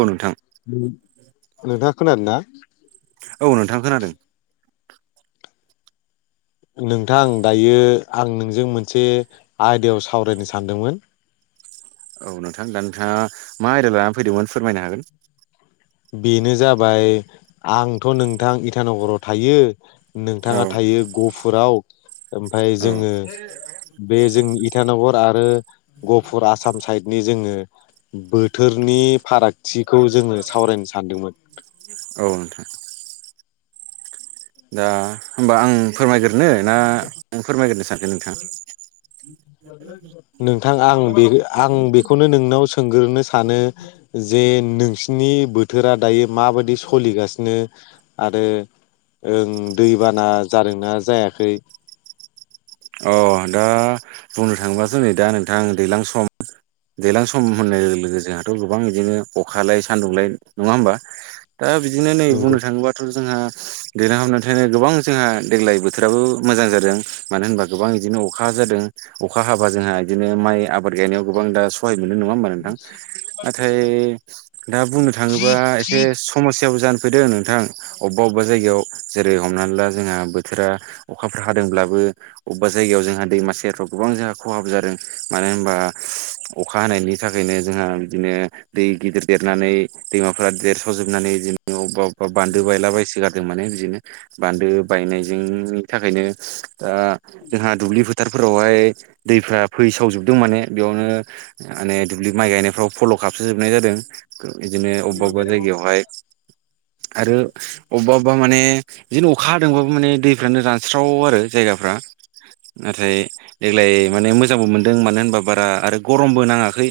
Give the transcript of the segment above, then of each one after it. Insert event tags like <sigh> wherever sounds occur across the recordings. औ नोंथां नोंथा खोनादों ना‌? औ नोंथां खोनादों नोंथां दायो आं नोंजों मोनसे आयदायाव सावरायनो सानदोंमोन औ नोंथां दा नोंथाङा मा आयदा लानानै फैदोंमोन फोरमायनो हागोन बेनो जाबाय आंथ' नोंथां इटानगराव थायो औ नोंथाङा थायो गफुराव ओमफ्राय औ जोङो बे जोंनि इटानगर आरो गपुर आसाम साइडनि जोङो बोथोरनि फारागथिखौ जोङो सावरायनो सानदोंमोन औ नोंथां दा होमबा आं फोरमायग्रो ना फोरमायग्रो सानगोन नोंथाङा <inaudible> नोंथां आं बे आं बेखौनो नोंनाव सोंग्रोनो सानो जे नोंसिनि बोथोरा दायो माबायदि सोलिगासिनो आरो ओं दैबाना जादोंना जायाखै अ दा बुंनो थाङोबासो नै दा नोंथां दैज्लां सम दैलां सम होननाय लोगो लोगो जोंहाथ' गोबां बिदिनो खखालाय सान्दुंलाय नङा होमबा दा बिदिनो नै नोंगौ बुंनो थाङोबाथ' जोंहा देरना हाबनानै थाखायनो गोबां जोंहा देग्लाय बोथोराबो मोजां जादों मानो होनबा गोबां बिदिनो अखा जादों अखा हाबा जोंहा बिदिनो माइ आबाद गायनायाव गोबां दा सहाय मोननाय नङा होमबा नोंथां नाथाय दा बुंनो थाङोबा एसे समस्याबो जानो फैदों नोंथां अबेबा अबेबा जायगायाव जेरै हमनानै ला जोंहा बोथोरा अखाफोर हादोंब्लाबो अबेबा जायगायाव जोंहा दैमा सेरफ्राव गोबां जोंहा खहाब जादों मानो होनबा अखा हानायनि थाखायनो जोंहा बिदिनो दै गिदिर देरनानै दैमाफ्रा देरस'जोबनानै जों अबेबा अबेबा बान्दो बायला बबायसिग माने बिदिनो बान्दो बायनायजोंनि थाखायनो द जोंहा दुब्लिफोर डक्टारफोरावहाय दैफ्रा फैसावजोबदों माने बेयावनो माने दुब्लि माइ गायनायफ्राव फल' गाबसोजोबनाय जादों बिदिनो अबेबा अबेबा जायगायावहाय आरो अबा अबब बा माने बिदिनो अखा हादोंबाबो माने दैफ्रानो रानस्राव आरो जायगाफ्रा नाथाय देग्लाय माने मोजांबो मोनदों मानो होनबा बारा आरो गरमबो नाङाखै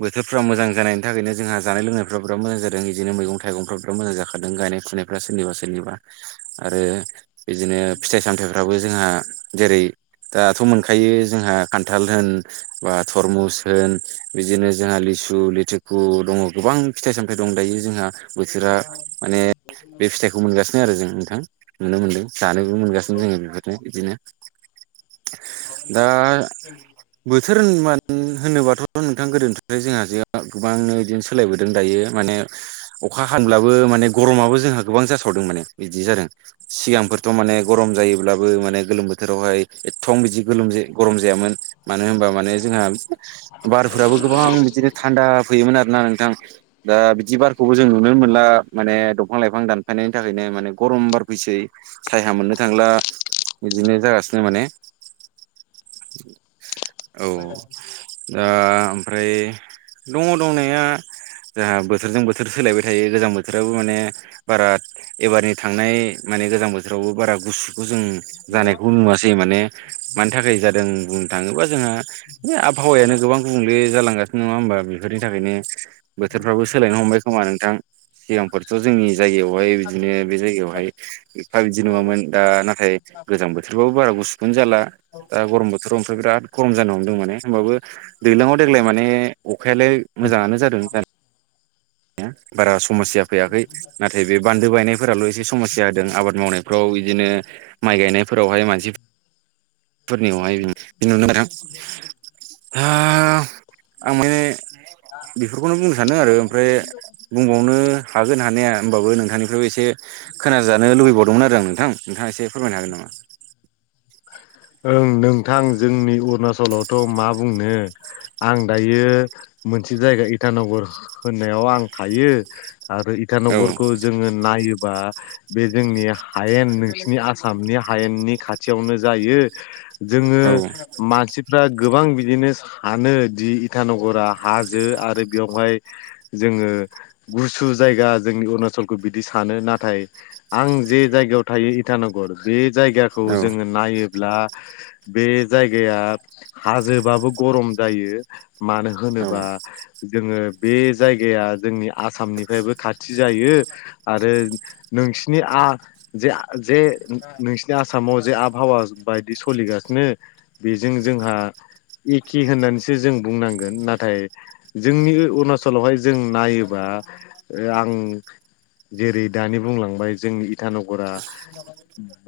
बोथोरफ्रा मोजां जानायनि थाखायनो जोंहा जानाय लोंनायफ्रा बिराद मोजां जादों बिदिनो मैगं थाइगंफ्रा बिराद मोजां जाखादों गायनाय फुनाय सोरनिबा सोरनिबा आरो बिदिनो फिथाइ सामथायाइफ्राबो जोंहा जेरै दाथ' मोनखायो जोंहा खान्थाल होन बा थरमुस होन बिदिनो जोंहा लिसु लिथुखु दङ गोबां फिथाइ सामथाय दं दायो जोंहा बोथोरा माने बे फिथाइखौ मोनगासिनो आरो जों नोंथां नुनो मोनदों जानोबो मोनगासिनो जोङो बेफोरनो बिदिनो दा बोथोरानो होनोबाथ' नोंथां गोदोनिफ्राय जोंहा जो गोबांनो बिदिनो सोलायबोदों दायो माने अखा हानब्लाबो माने गरमाबो जोंहा गोबां जाथ मान बिदि जादों सिगांथ' मान गम जायोब्लाबो मान गोलोम बोथोर बोथोराव हाय एथम बिदि गोल गरम जायामोन मानो होनबा माने जोंहा बारफोराबो गोबां बिदिनो थान्दा फैयोमोन आरोोना नोंथां दा बिदि बारखौबो जों नुनो मोनला माने दंफां लाइफां दानफायनायनि थाखायनो माने गरम बार फैसै सायहा मोननो थांला बिदिनो जागासिनो माने औ दा ओमफ्राय दङ दंनाया जाहहा बोथोरजों बोथोर सोलायबाय थायो गोजां बोथोराबो माने बारा एबारनि थांनाय माने गोजां बोथोरावबो बारा गुसुखौ जों जानायखौ नुवासै माने मानि थाखाय जादों बुंनो थाङोबा जोंहा बे आबहावायानो गोबां गुबुंले जालांगासिनो नङा होमबा बेफोरनि थाखायनो बोथोरफ्राबो सोलायनो हमबाय खोमा नोंथां सिगांफोरथ' जोंनि जायगायावहाय बिदिनो बे जायगायावहाय एफा बिदि नङामोन दा नाथाय गोजां बोथोरबाबो बारा गुसुखौनो जाला दा गरम बोथोराव ओमफ्राय बिराद गरम जान हांदों माने होमबाबो दैज्लाङाव देग्लाय माने अखायालाय मोजाङानो जादों द बारा समस्या फैयाखै नाथाय बे बान्दो बायनायफोराल' एसे समस्या होदों आबाद मावनायफ्राव बिदिनो माइ गायनायफोरावहाय मानसि पुर्निमाय बिनिनो आरो हा आं माने बेफोरखौनो बुंनो सानदों आरो ओमफ्राय बुंबावनो हागोन हानाया होमबाबो नोंथांनिफ्रायबो एसे खोनाजानो लुबैबावदोंमोन आरो आं नोंथां नोंथाङा एसे फोरमायनो हागोन नामा ओं नोंथां जोंनि अरुणाचलावथ' मा बुंनो आं दायो मोनसे जायगा इटानगर होननायाव आं थायो आरो हागोन इटानगरखौ जोङो नायोबा बे जोंनि हायेन नोंसिनि आसामनि हायेननि खाथियावनो जायो जोङो मानसिफ्रा गोबां बिदिनो सानो दि इटानगरा हाजो आरो बेयावहाय जोङो गुसु जायगा जोंनि अरुणाचलखौ बिदि सानो नाथाय आं जे जायगायाव थायो इटानगर बे जायगाखौ नामा जोङो नायोब्ला बे जायगाया हाजोबाबो गरम जायो मानो होनोबा जोङो बे जायगाया जोंनि आसामनिफ्रायबो खाथि जायो आरो नोंसिनि आ जे जे नोंसिनि आसामाव जे आबहावा बायदि सोलिगासिनो बेजों जोंहा एखे होननानैसो जों बुंनांगोन नाथाय जोंनि अरुणचलावहाय जों नायोबा आं जेरै दानि बुंलांबाय जोंनि इटानगरा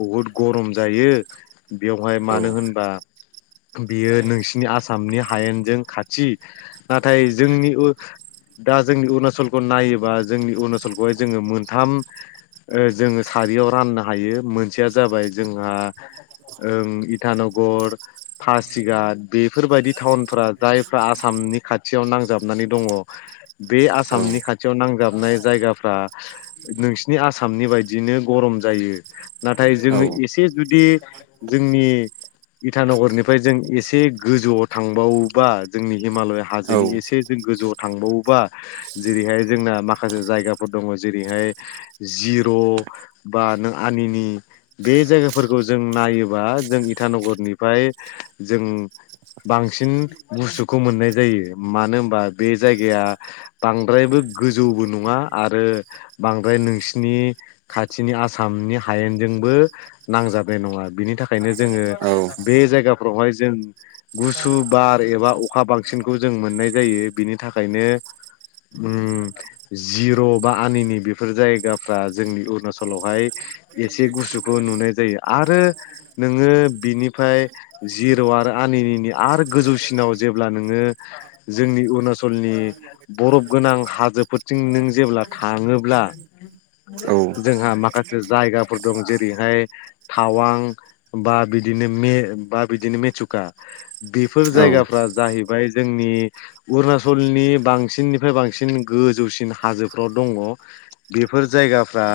बहुद गरम जायो बेवहाय मानो होनबा बियो नोंसिनि आसामनि हायेनजों खाथि नाथाय जोंनि दा जोंनि अरुणाचलखौ नायोबा जोंनि अरुणाचलखौहाय जोङो मोनथाम जोङो सारियाव राननो हायो मोनसेया जाबाय जोंहा ओं इटानगर पासिघाट बेफोरबायाददि टाउनफोरा जायफ्रा आसामनि खाथियाव नांजाबनानै दङ बे आसामनि खाथियाव नांजाबनाय जायगाफ्रा नोंसिनि आसाम आसामनि बायदियनो गरम जायो नाथाय औ जोङो एसे जुदि जोंनि इटानगरनिफ्राय जों एसे गोजौआव थांबावोबा जोंनि हिमालय औ हाजोनि एसे जों गोजौआव थांबावोबा जेरैहाय जोंना माखासे जायगाफोर दङ जेरैहाय जिर' बा नों आनिनि बे जायगाफोरखौ जों नायोबा जों इटानगरनिफ्राय जों बांसिन बुस्थुखौ मोननाय जायो मानो होनबा बे जायगाया बांद्रायबो गोजौबो नङा आरो बांद्राय नोंसि नि खाथिनि आसामनि हायेनजोंबो नांजाबनाय नङा बिनि थाखायनो जोङो औ बे जायगाफ्रावहाय जों गुसु बार एबा अखा बांसिनखौ जों मोननाय जायो बिनि थाखायनो उम जिर' बा आनिनि बेफोर जायगा फोरा जोंनि अरुणाचलावहाय एसे गुसुखौ नुनाय जायो आरो नोङो बिनिफ्राय जिर' आरो आनिनिनि आरो गोजौसिनाव जेब्ला नोङो जोंनि अरुणाचलनि बरफ गोनां हाजोफोरथिं नों जेब्ला थाङोब्ला जोंहा माखासे जायगाफोर दं जेरैहाय थावां बा बिदिनो मे बा बिदिनो मेसुखा बेफोर जायगाफ्रा जाहैबाय जोंनि अरुणचलनि बांसिननिफ्राय बांसिन गोजौसिन हाजोफ्राव दङ बेफोर जायगाफ्रा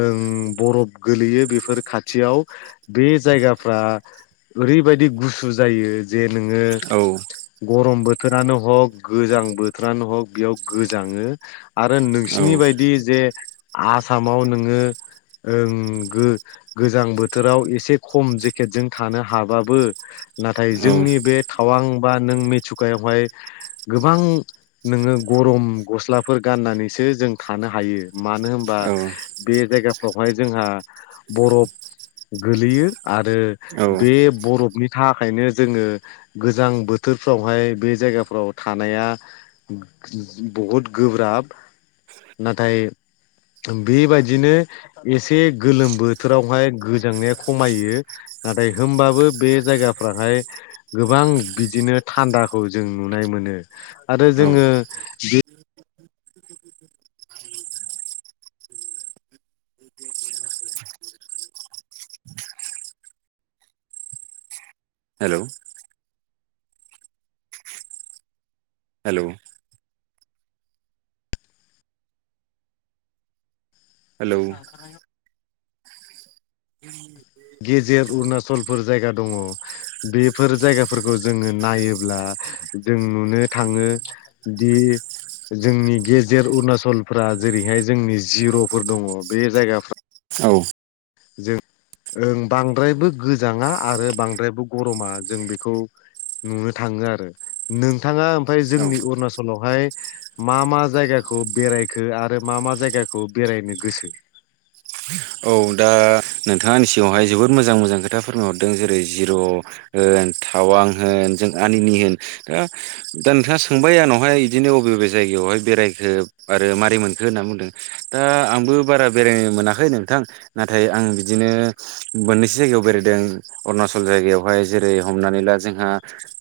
ओं बरफ गोलैयो बेफोर खाथियाव बे जायगाफ्रा ओरैबायदि गुसु जायो जे नोङो गरम बोथोरानो हक गोजां बोथोरानो हक बेयाव गोजाङो आरो नोंसिनि बायदि जे आसामाव नोङो ओं गो गोजां बोथोराव एसे खम जेकेटजों थानो हाबाबो नाथाय जोंनि बे थावां बा नों मेसुखायावहाय गोबां नोङो गरम गस्लाफोर गाननानैसो जों थानो हायो मानो होनबा बे जायगाफ्रावहाय जोंहा बरफ गोलैयो आरो औ बे बरफनि थाखायनो जोङो गोजां बोथोरफ्रावहाय बे जायगाफ्राव थानाया बहुद गोब्राब नाथाय बेबायदिनो एसे गोलोम बोथोरावहाय गोजांनाया खमायो। नाथाय होमबाबो बे जायगाफ्राहाय गोबां बिदिनो थान्दाखौ जों नुनाय मोनो आरो औ जोङो हेल' हेल' हेलौ आ जै गेजेर अरुनााचलफोर जायगा दङ। बेफोर जायगाफोरखौ जोङो नायोब्ला जों नुनो थाङो दि जोंनि गेजेर अरुणाचलफ्रा जेरैहाय जोंनि जिर'फोर दङ बे जायगाफ्रा औ। जों ओं बांद्रायबो गोजाङा आरो बांद्रायबो गरमा जों बेखौ नुनो थाङो आरो नोंथाङा ओमफफ्राय औ जोंनि अरुणाचलावहाय मा मा जायगाखौ बेरायखो आरो मा मा जायगाखौ बेरायनो गोसो औ दा नोंथाङानि सिगाङावहाय जोबोद मोजां मोजां खोथा फोरमायहरदों जेरै जिर' होन थटावां होन जों आनिनि होन दा दा नोंथाङा सोंबाय आंनावहाय बिदिनो बबे बबे जायगायावहाय बेरायखो आरो मारै मोनखो होनना बुंदों। दा आंबो बारा बेरायनो मोनाखै नोंथां नाथाय आं बिदिनो मोननैसो जायगायाव बेरायदों अरुणाचल जायगायावहाय जेरै हमनानै ला जोंहा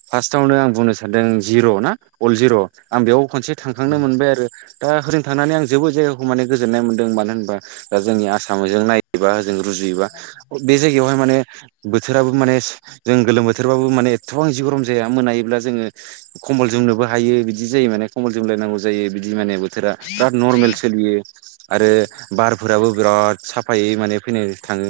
फार्स्टआवनो आं बुंनो सानदों जिर' ना अल जिर' आं बेयाव खनसे थांखांनो मोनबाय आरो दा ओजों थनानै आं जोबोद जायगाखौ माने गोजोननाय मोन्दों मानो होनबा दा जोंनि आसामजों नाय एबाजों रुजुयोबा बे जायगायावहाय माने बोथोराबो माने जों गोलोम बोथोरबाबो माने एथ'बां जिबो रम जाया मोनायोब्ला जोङो खम्बल जोमनोबो हायो बिदि जायो माने खम्बल जोमलायनांगौ जायो बिदि माने बोथोरा बिराद नरमेल सोलियो आरो बारफोराबो बिराद साफायै माने फैनो थाङो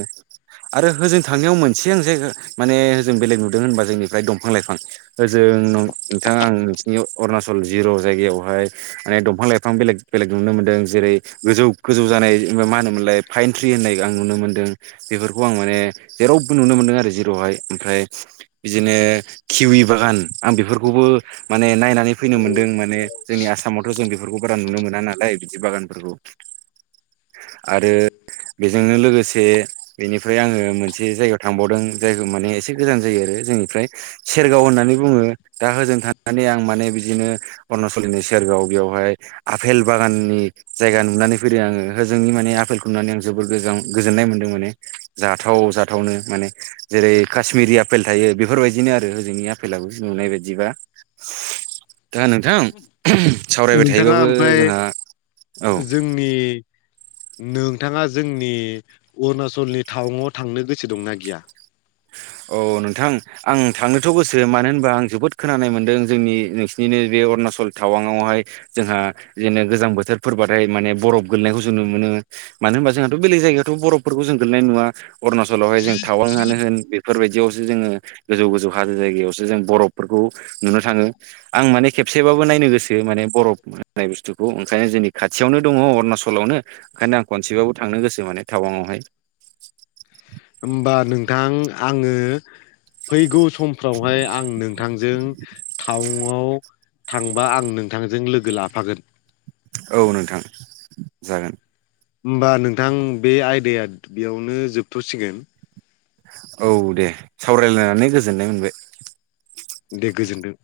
आरो होजों थांनायाव मोनसे आं जे माने होजों बेलेग नुदों होनबा जोंनिफ्राय दंफां - लाइफां ओजों नोंथाङा आं नोंसिनि अरुणाचल जिर' जायगायावहाय माने दंफां लाइफां बेलेग बेलेग नुनो मोन्दों जेरै गोजौ गोजौ जानाय मा होनोमोनलाय फाइ थ्रि होननाय आं नुनो मोन्दों बेफोरखौ आं माने जेरावबो नुनो मोनदों आरो जेरावहाय ओमफ्राय बिदिनो खिवि बागान आं बेफोरखौबो माने नायनानै फैनो मोनदों माने जोंनि आसामावथ' जों बेफोरखौ बारा नुनो मोना नालाय बिदि बागानफोरखौ आरो बेजोंनो लोगोसे बेनिफ्राय आङो मोनसे जायगायाव थांबावदों जायखौ माने एसे गोजान जायो आरो जोंनिफ्राय सेरगाव होननानै बुङो दा होजों थनानै आं माने बिदिनो अरुणचलिनि सेरगाव बेवहाय आफेल बागाननि जायगा नुनानै फैदों आङो होजोंनि माने आफेलखौ खुनानै आं जोबद गोज गोजोननाय मोनदों माने जाथाव जाथावनो माने जेरै काश्मिरि आफेल थायो बेफोरबायदिनो आरो हजोंनि आफेलाबो नुनाय बायदिबा दा नोंथां सावरायबाय नोंथाङा थायोबाबो जोंहा औ। बे। नोंथाङा जोंनि अरुणाचलनि टाउनाव थांनो गोसो दंना गैया? औ नोंथां आं थांनोथ' गोसो मानो होनबा आं जोबोद खोनानाय मोनदों जोंनि नोंसिनिनो बे अरुणाचल टावांआवहाय जोंहा जेननो गोजां बोथोरफोरबाथाय माने बरफ गोलैनायखौ जों नुनो मोनो मानो होनबा जोंहाथ' बेलेग जायगायावाथ' बरफफोरखौ जों गोलैनाय नुा अरुणनाचलावहाय जों थावां आनो होन बेफोरबायदियावसो जोङो गोजौ गोजौ हाजो जायगायावसो जों बरफफोरखौ नुनो थाङो। आं माने खेबसेबाबो नायनो गोसो माने बरफ होननाय बुस्थुखौ ओंखायनो जोंनि खाथियावनो दङ अरुणाचलावनो ओंखायनो आं खनसेबाबो थांनो गोसो माने टावांआवहाय होमबा नोंथां आङो फैगौ समफ्रावहाय आं नों नोंथांजों टाउनआव थांबा आं नोंथांजों लोगो लाफागोन। औ नोंथां जागोन। होमबा नोंथां बे आयदाया बेयावनो जोबथ'सिगोन। औ दे सावरायलायनानै गोजोननाय मोनबाय। दे गोजोनदों